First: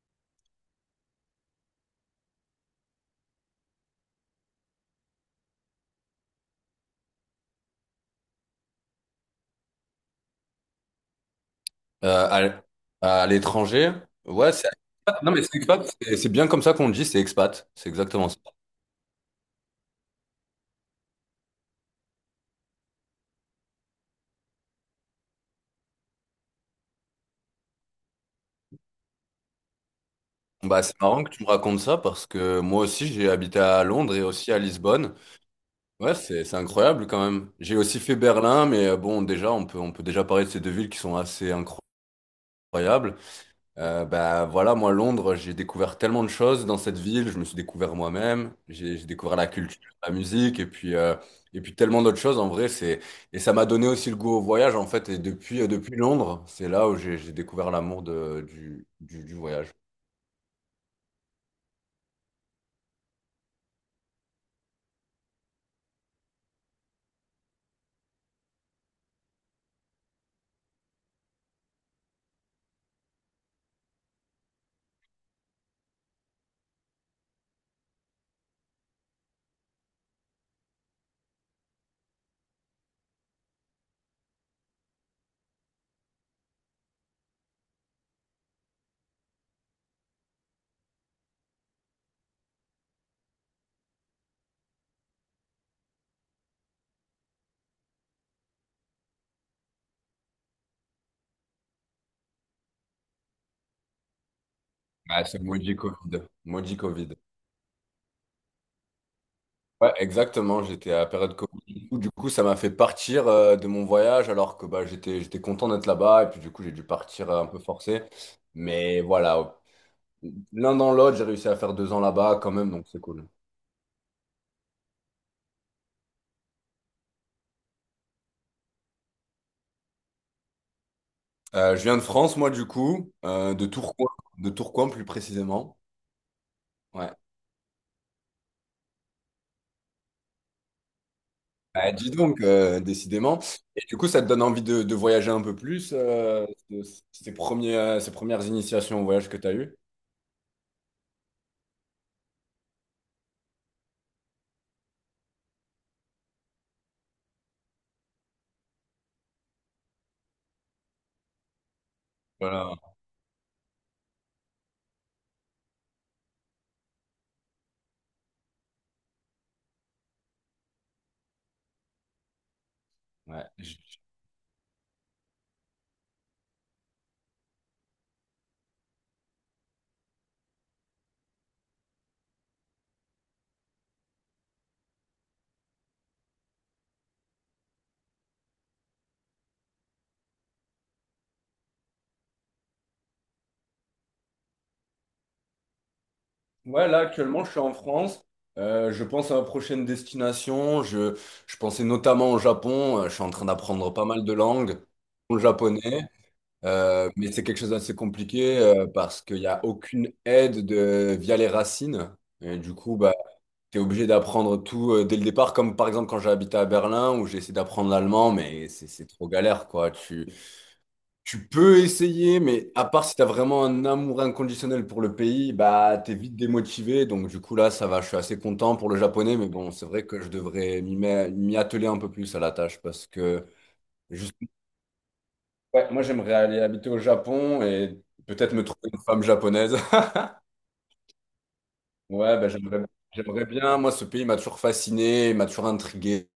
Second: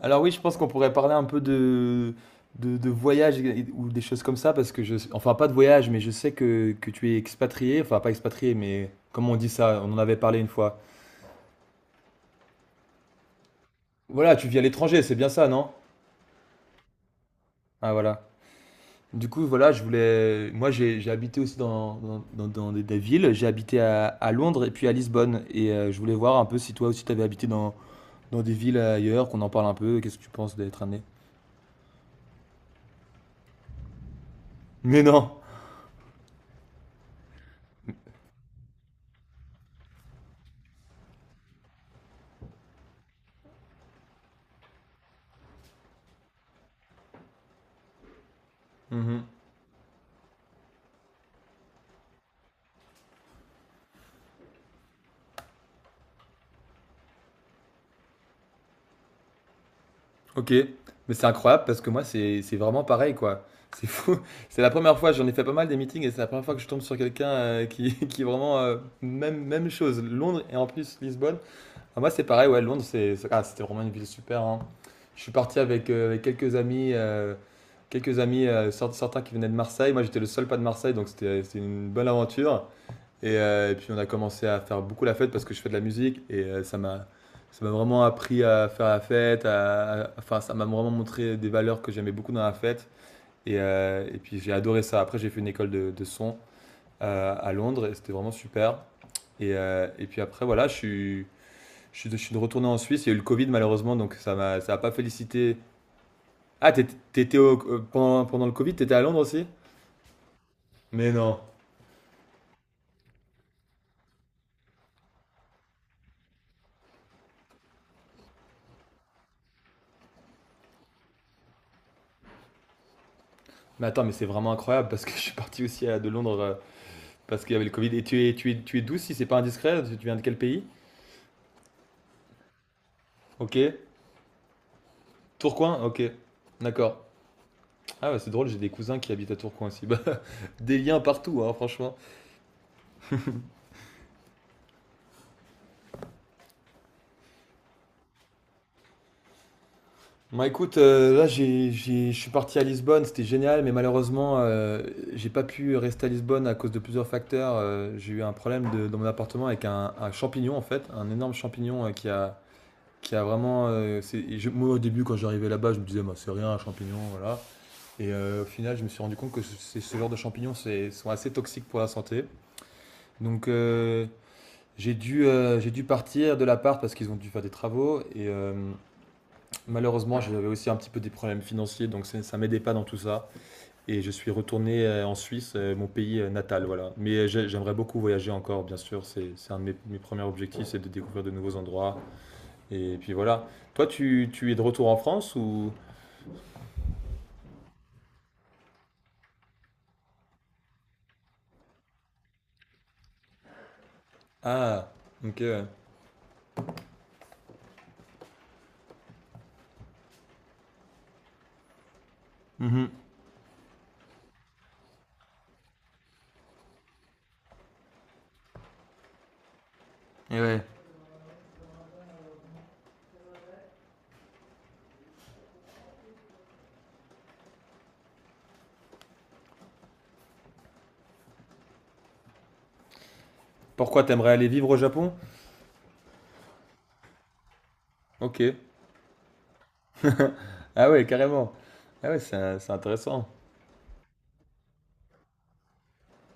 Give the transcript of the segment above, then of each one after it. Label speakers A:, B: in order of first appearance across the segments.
A: Alors oui, je pense qu'on pourrait parler un peu de voyage ou des choses comme ça, parce que je... Enfin, pas de voyage, mais je sais que tu es expatrié, enfin pas expatrié, mais comment on dit ça? On en avait parlé une fois.
B: Euh, à l- à l'étranger,
A: Voilà, tu
B: ouais,
A: vis à
B: c'est
A: l'étranger, c'est
B: expat.
A: bien
B: Non mais
A: ça,
B: c'est
A: non?
B: expat, c'est bien comme ça qu'on le dit, c'est expat, c'est
A: Ah voilà.
B: exactement ça.
A: Du coup, voilà, je voulais... Moi, j'ai habité aussi dans des villes. J'ai habité à Londres et puis à Lisbonne. Et je voulais voir un peu si toi aussi, t'avais habité dans, dans des villes ailleurs, qu'on en parle un peu. Qu'est-ce que tu penses
B: Bon,
A: d'être
B: Bah c'est
A: amené?
B: marrant que tu me racontes ça parce que moi aussi j'ai habité à Londres et aussi à
A: Mais
B: Lisbonne.
A: non!
B: Ouais, c'est incroyable quand même. J'ai aussi fait Berlin, mais bon déjà on peut déjà parler de ces deux villes qui sont assez incroyables. Bah voilà, moi Londres, j'ai découvert tellement de choses dans cette ville, je me suis découvert moi-même, j'ai
A: Mhm.
B: découvert la culture, la musique et puis tellement d'autres choses en vrai, c'est et ça m'a donné aussi le goût au voyage en fait, et depuis depuis Londres, c'est là où j'ai découvert l'amour de du voyage.
A: Ok, mais c'est incroyable parce que moi, c'est vraiment pareil, quoi. C'est fou. C'est la première fois, j'en ai fait pas mal des meetings et c'est la première fois que je tombe sur quelqu'un qui, qui est vraiment même, même chose. Londres et en plus Lisbonne. Ah, moi, c'est pareil, ouais, Londres, ah, c'était vraiment une ville super, hein. Je suis parti avec, avec quelques amis certains qui venaient de Marseille. Moi, j'étais le seul pas de Marseille, donc c'était une bonne aventure. Et puis on a commencé à faire beaucoup la fête parce que je fais de la musique et ça m'a vraiment appris à faire la fête, enfin ça m'a vraiment montré des valeurs que j'aimais beaucoup dans la fête et puis j'ai adoré ça. Après j'ai fait une école de son à Londres et c'était vraiment super. Et puis après voilà je suis retourné en Suisse. Il y a eu le Covid malheureusement donc ça a pas
B: Ah, c'est le
A: félicité.
B: maudit Covid.
A: Ah
B: Maudit
A: t'étais
B: Covid.
A: t'étais au- euh, pendant pendant le Covid t'étais à Londres aussi?
B: Ouais, exactement, j'étais à la
A: Mais
B: période
A: non.
B: Covid. Du coup, ça m'a fait partir de mon voyage alors que bah, j'étais content d'être là-bas et puis du coup, j'ai dû partir un peu forcé. Mais voilà, l'un dans l'autre, j'ai réussi à faire deux ans là-bas quand même, donc c'est cool.
A: Mais attends, mais c'est vraiment incroyable parce que je suis parti aussi à, de Londres, parce qu'il y avait le Covid. Et tu es d'où si c'est pas indiscret? Tu viens de quel pays?
B: Je viens de France, moi, du coup,
A: Ok.
B: de Tourcoing plus précisément.
A: Tourcoing? Ok. D'accord.
B: Ouais.
A: Ah ouais, c'est drôle, j'ai des cousins qui habitent à Tourcoing aussi. Bah, des liens partout, hein,
B: Bah,
A: franchement.
B: dis donc, décidément. Et du coup, ça te donne envie de voyager un peu plus, ces premiers, ces premières initiations au voyage que tu as eues.
A: Bah écoute, là je suis parti à Lisbonne, c'était génial, mais malheureusement j'ai pas pu rester à Lisbonne à cause de plusieurs facteurs. J'ai eu un problème dans mon appartement avec un champignon en fait, un énorme champignon
B: Voilà.
A: qui a vraiment... moi au début quand j'arrivais là-bas, je me disais, bah, c'est rien un champignon, voilà. Et au final, je me suis rendu compte que ce genre de champignons sont assez toxiques pour la santé.
B: Ouais.
A: Donc
B: J-
A: j'ai dû partir de l'appart parce qu'ils ont dû faire des travaux. Et malheureusement, j'avais aussi un petit peu des problèmes financiers, donc ça m'aidait pas dans tout ça. Et je suis retourné en Suisse, mon pays natal, voilà. Mais j'aimerais beaucoup voyager encore, bien sûr. C'est un de mes, mes premiers objectifs, c'est de découvrir de nouveaux endroits. Et puis voilà. Toi, tu es de retour en France ou...
B: ouais, là, actuellement, je suis en France. Je pense à ma prochaine destination. Je pensais notamment au Japon. Je suis en train d'apprendre pas mal de langues,
A: Ah, ok,
B: dont le
A: ouais.
B: japonais. Mais c'est quelque chose d'assez compliqué parce qu'il n'y a aucune aide de, via les racines. Et du
A: Mhm.
B: coup, bah, tu es obligé d'apprendre tout dès le départ, comme par exemple quand j'ai habité à Berlin où j'ai essayé d'apprendre l'allemand, mais c'est trop galère, quoi.
A: Et ouais.
B: Tu peux essayer, mais à part si tu as vraiment un amour inconditionnel pour le pays, bah, tu es vite démotivé. Donc du coup, là, ça va, je suis assez content pour le japonais, mais bon, c'est vrai que je devrais m'y atteler un peu plus à la tâche parce que…
A: Pourquoi t'aimerais aller vivre au Japon?
B: Ouais, moi j'aimerais aller habiter au Japon et peut-être
A: Ok.
B: me trouver une femme japonaise.
A: Ah ouais, carrément. Ah ouais,
B: Ouais, bah,
A: c'est intéressant.
B: j'aimerais bien. Moi, ce pays m'a toujours fasciné, m'a toujours intrigué.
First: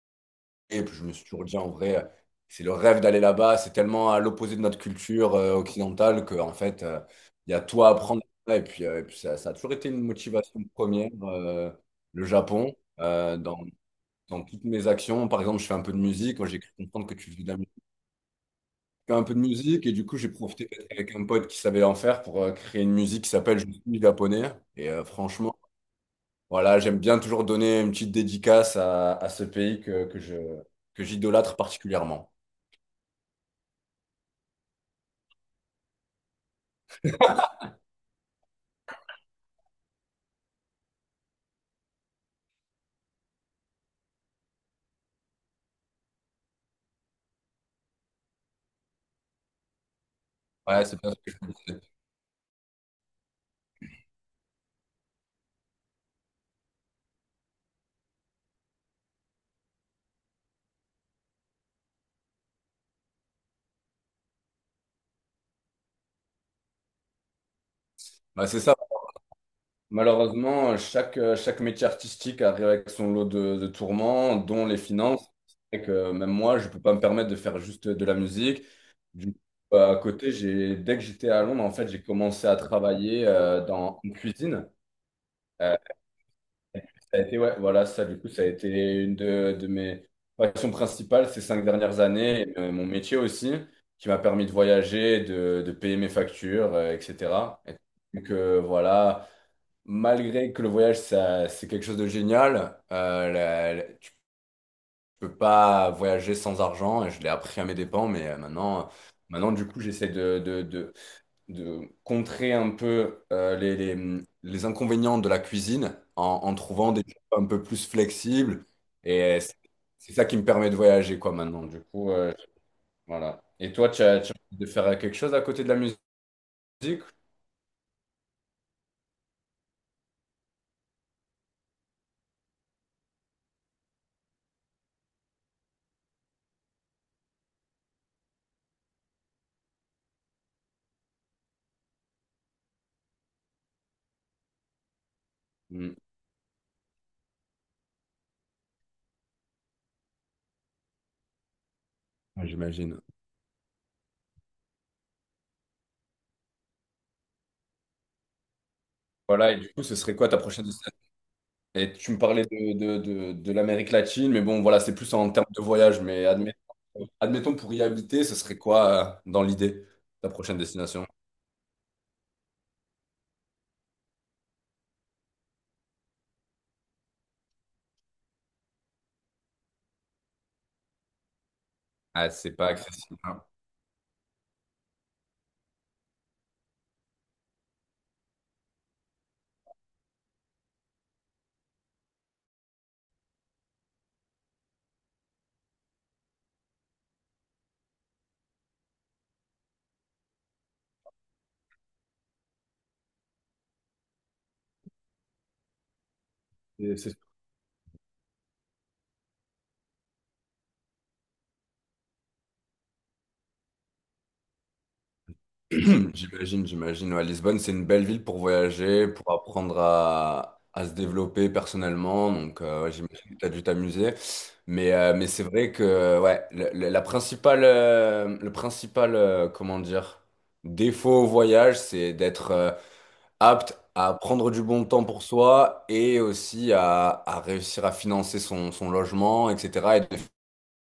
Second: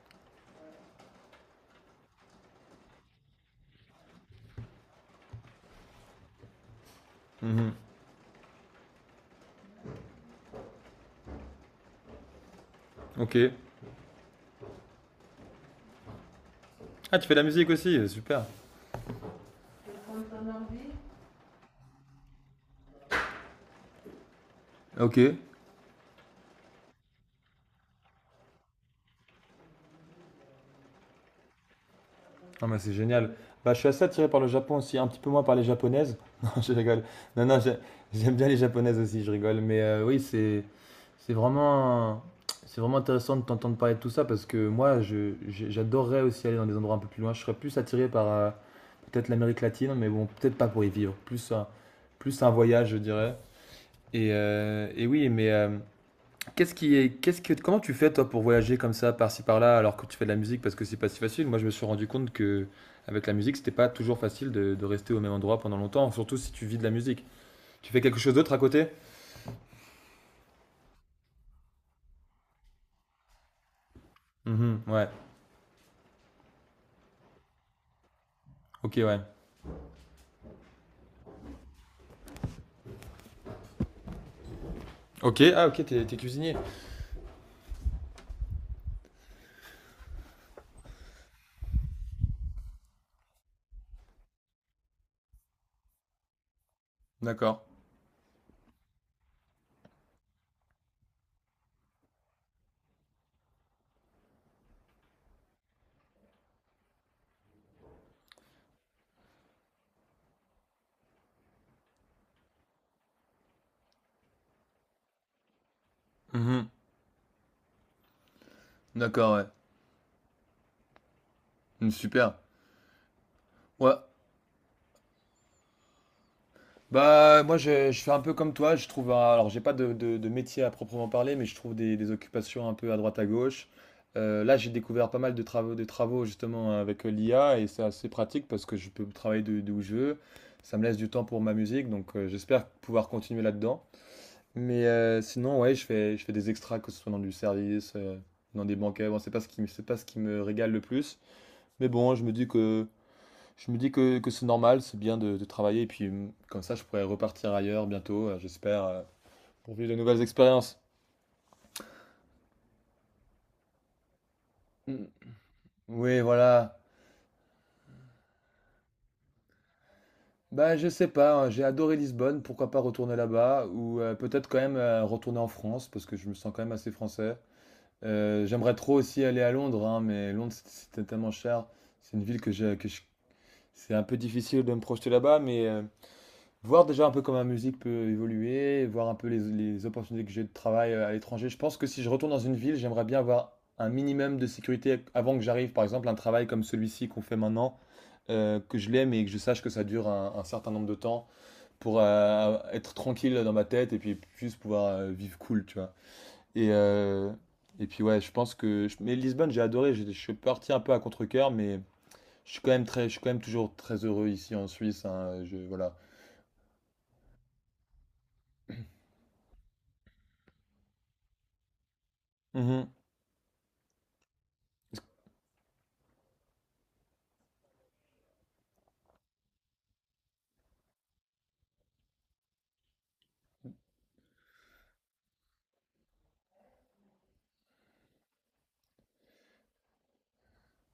B: Et puis je me suis toujours dit, en vrai, c'est le rêve d'aller là-bas. C'est tellement à l'opposé de notre culture occidentale que, en fait, il y a
A: Mhm.
B: tout à apprendre. Et puis ça a toujours été une motivation première, le Japon,
A: Ok.
B: euh, dans, dans toutes mes actions. Par exemple, je fais un peu de musique. Moi, j'ai cru comprendre que
A: Ah, tu
B: tu
A: fais de
B: faisais
A: la
B: de la
A: musique aussi, super.
B: fait un peu de musique, et du coup j'ai profité d'être avec un pote qui savait en faire pour créer une musique qui s'appelle Je suis japonais, et
A: Ok.
B: franchement voilà, j'aime bien toujours donner une petite dédicace à ce pays que je que j'idolâtre particulièrement.
A: Ah bah c'est génial. Bah, je suis assez attiré par le Japon aussi, un petit peu moins par les japonaises. Non, je rigole. Non, non, j'ai- j'aime bien les japonaises aussi, je rigole. Mais oui, c'est vraiment, c'est vraiment intéressant de t'entendre parler de tout ça parce que moi, j'adorerais aussi aller dans des endroits un peu plus loin. Je serais plus attiré par peut-être l'Amérique latine, mais bon, peut-être pas pour
B: Ouais,
A: y
B: c'est bien
A: vivre.
B: ce que je me disais.
A: Plus un voyage, je dirais. Et oui, mais qu'est-ce qui est, qu'est-ce que, comment tu fais toi pour voyager comme ça, par-ci par-là, alors que tu fais de la musique parce que c'est pas si facile. Moi, je me suis rendu compte que avec la musique, c'était pas toujours facile de rester au même endroit pendant longtemps, surtout si tu vis de la musique. Tu fais quelque chose
B: Bah,
A: d'autre à
B: c'est ça
A: côté?
B: malheureusement, chaque métier artistique arrive avec son lot de tourments dont les
A: Mhm, ouais.
B: finances, et que même moi je peux pas me permettre de faire juste de la musique.
A: Ok, ouais.
B: Du coup, à côté j'ai dès que j'étais à Londres en fait j'ai commencé à travailler dans en cuisine.
A: Ok, ah
B: Euh,
A: ok, t'es cuisinier.
B: Ça a été, ouais, voilà, ça, du coup, ça a été une de mes passions principales ces cinq dernières années, et, mon métier aussi, qui m'a permis de voyager, de payer mes factures,
A: D'accord.
B: etc. Et donc, voilà, malgré que le voyage, ça, c'est quelque chose de génial, tu peux pas voyager sans argent, et je l'ai appris à mes dépens, mais maintenant, du coup, j'essaie de contrer un peu les inconvénients de la cuisine en, en
A: Mhm,
B: trouvant des choses un peu plus flexibles.
A: d'accord,
B: Et
A: ouais.
B: c'est ça qui me permet de voyager, quoi, maintenant. Du
A: Mm,
B: coup,
A: super.
B: voilà. Et toi,
A: Ouais,
B: tu as envie de faire quelque chose à côté de la musique?
A: bah, moi, je fais un peu comme toi. Je trouve, alors, j'ai pas de métier à proprement parler, mais je trouve des occupations un peu à droite à gauche. Là, j'ai découvert pas mal de travaux justement avec l'IA et c'est assez pratique parce que je peux travailler de où je veux. Ça me laisse du temps pour ma musique, donc j'espère pouvoir continuer là-dedans. Mais sinon, ouais,
B: Hmm,
A: je fais des extras, que ce soit dans du service, dans des banquets. Bon, c'est pas ce qui me régale le plus. Mais bon,
B: j'imagine.
A: je me dis que c'est normal, c'est bien de travailler, et puis comme ça, je pourrais repartir ailleurs bientôt, j'espère,
B: Voilà, et du
A: pour
B: coup,
A: vivre
B: ce
A: de
B: serait
A: nouvelles
B: quoi ta prochaine
A: expériences.
B: destination? Et tu me parlais de l'Amérique latine, mais bon, voilà, c'est
A: Mm.
B: plus en termes de voyage.
A: Oui,
B: Mais admettons,
A: voilà.
B: admettons pour y habiter, ce serait quoi, dans l'idée, ta prochaine
A: Bah, je
B: destination?
A: sais pas, hein, j'ai adoré Lisbonne, pourquoi pas retourner là-bas, ou peut-être quand même retourner en France, parce que je me sens quand même assez français. J'aimerais trop aussi aller à Londres, hein, mais Londres, c'était tellement cher. C'est une
B: Ah,
A: ville que
B: c'est pas accessible, hein.
A: c'est un peu difficile de me projeter là-bas, mais voir déjà un peu comment ma musique peut évoluer, voir un peu les opportunités que j'ai de travail à l'étranger. Je pense que si je retourne dans une ville, j'aimerais bien avoir un minimum de sécurité avant que j'arrive. Par exemple, un travail comme celui-ci qu'on fait maintenant, que je l'aime et que je sache que ça dure un certain nombre de temps pour être tranquille dans ma tête et puis juste pouvoir vivre cool, tu vois. Et,
B: C'est
A: euh, et puis ouais, je pense que... je- mais Lisbonne, j'ai adoré, je suis parti un peu à contre-cœur, mais je suis quand même toujours très heureux ici en Suisse, hein, je, voilà.
B: J'imagine, j'imagine. Ouais, Lisbonne, c'est une belle ville pour voyager, pour apprendre à se développer personnellement. Donc,
A: Mhm.
B: ouais, j'imagine que tu as dû t'amuser. Mais c'est vrai que ouais, la principale, le principal, comment dire, défaut au voyage, c'est d'être apte à prendre du bon temps pour soi, et aussi à réussir à financer son, son logement, etc.,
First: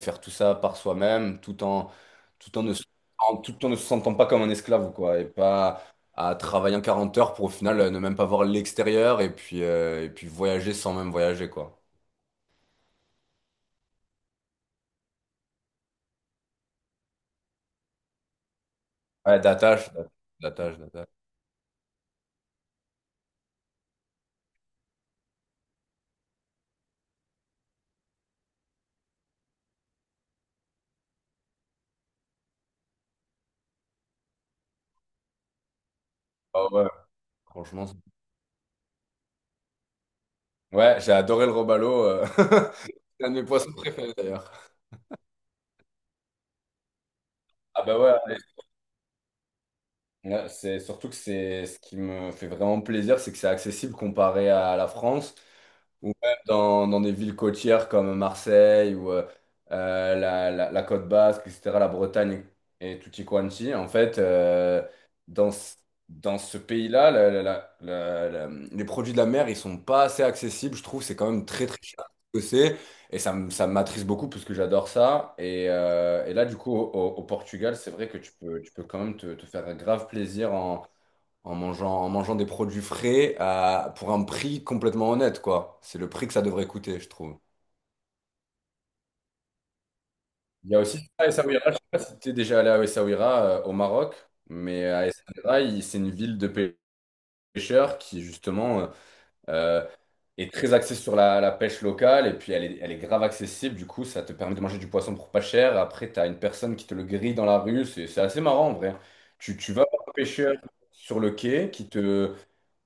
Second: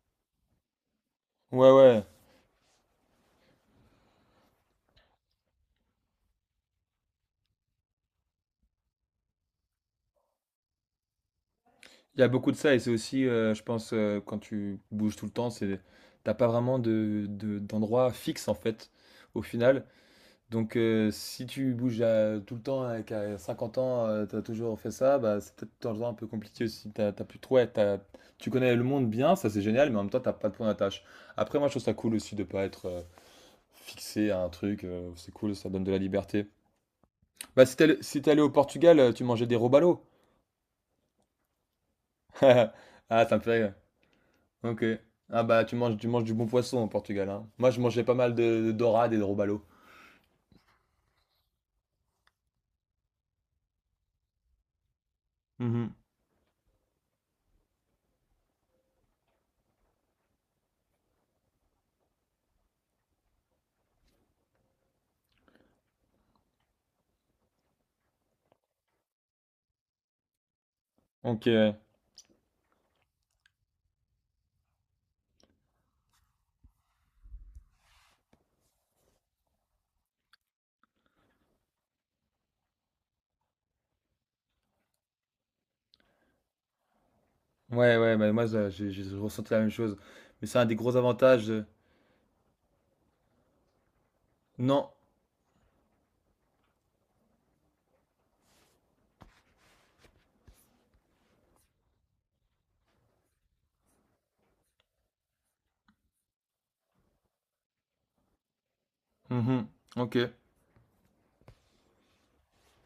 B: faire tout ça par soi-même,
A: Ouais, ouais.
B: tout en ne, se- en- tout en ne se sentant pas comme un esclave, quoi, et pas à travailler en 40 heures pour au final ne même pas voir l'extérieur et puis voyager sans même voyager, quoi.
A: Il y a beaucoup de ça et c'est aussi, je pense, quand tu bouges tout le temps, t'as pas vraiment d'endroit fixe en fait,
B: Ouais,
A: au final.
B: d'attache,
A: Donc
B: d'attache, d'attache.
A: si tu tout le temps et qu'à 50 ans, t'as toujours fait ça, bah, c'est peut-être un endroit un peu compliqué aussi. T'as plus trop, ouais, t'as- tu connais le monde bien, ça c'est génial, mais en même temps, t'as pas de point d'attache. Après, moi, je trouve ça cool aussi de pas être fixé à un truc, c'est cool, ça donne de la liberté.
B: Ah ouais,
A: Bah,
B: franchement.
A: si t'es allé au Portugal, tu mangeais des robalos.
B: Ouais, j'ai adoré le robalo.
A: Ah,
B: C'est un
A: ça
B: de
A: me
B: mes
A: fait
B: poissons
A: rire.
B: préférés d'ailleurs.
A: Ok. Ah bah tu manges du bon poisson au Portugal, hein. Moi je
B: Ah bah
A: mangeais pas mal
B: ouais,
A: de dorade et de robalo.
B: ouais, c'est surtout que c'est ce qui me fait vraiment plaisir, c'est que c'est accessible comparé à la France,
A: Mhm.
B: ou même dans des villes côtières comme Marseille ou la Côte Basque, etc., la Bretagne et tutti quanti, en fait, dans, ce- dans ce pays-là, les produits de la mer, ils sont pas assez accessibles, je trouve, c'est quand même
A: Ok.
B: très
A: Ouais,
B: très cher ce que c'est, et ça, ça m'attriste beaucoup parce que j'adore ça, et là, du coup, au Portugal, c'est vrai que tu peux quand même te faire grave plaisir en mangeant des produits frais pour un prix complètement honnête, quoi. C'est le prix que ça devrait coûter, je trouve.
A: ouais, bah moi ça, j'ai ressenti la même chose. Mais c'est un
B: Il y
A: des
B: a
A: gros
B: aussi ça à
A: avantages de...
B: Essaouira, je sais pas si tu es déjà allé à Essaouira au Maroc, mais
A: Non.
B: à Essaouira, c'est une ville de pêcheurs qui justement euh, est très axée sur la, la pêche locale, et puis elle est grave accessible, du coup ça te permet de manger du poisson pour pas cher. Après, tu as une personne qui te le grille dans la rue, c'est assez marrant en vrai.
A: Mhm.
B: Tu vas voir un
A: Ok. Ouais,
B: pêcheur sur le quai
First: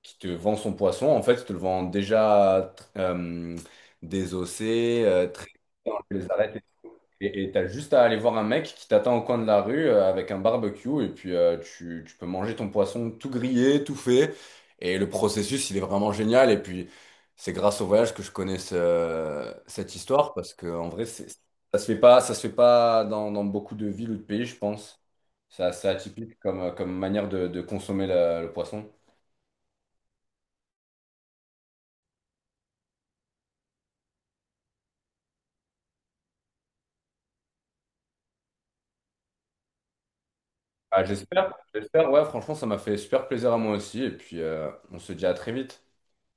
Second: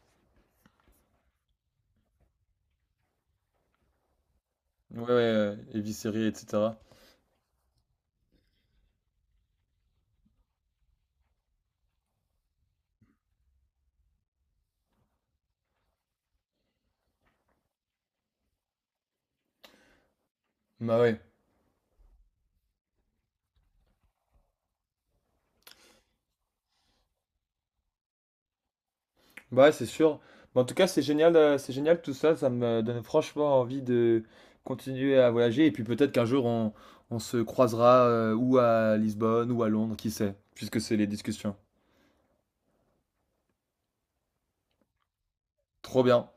B: qui te vend son poisson, en fait, il te le vend déjà désossé,
A: ouais,
B: très
A: éviscéré,
B: les arêtes.
A: etc.
B: Et tu as juste à aller voir un mec qui t'attend au coin de la rue avec un barbecue, et puis tu peux manger ton poisson tout grillé, tout fait. Et le processus, il est vraiment génial. Et puis, c'est grâce au voyage que je connais cette histoire, parce que en
A: Bah
B: vrai,
A: ouais.
B: ça se fait pas, ça se fait pas dans beaucoup de villes ou de pays, je pense. C'est assez atypique comme, comme manière de consommer le poisson.
A: Bah ouais, c'est sûr. Mais en tout cas, c'est génial tout ça. Ça me donne franchement envie de continuer à voyager. Et puis peut-être qu'un jour on se croisera ou à Lisbonne ou à Londres, qui sait, puisque c'est
B: Ah,
A: les discussions.
B: j'espère, j'espère, ouais, franchement, ça m'a fait super plaisir à moi aussi. Et puis, on se dit à très vite.
A: Trop bien.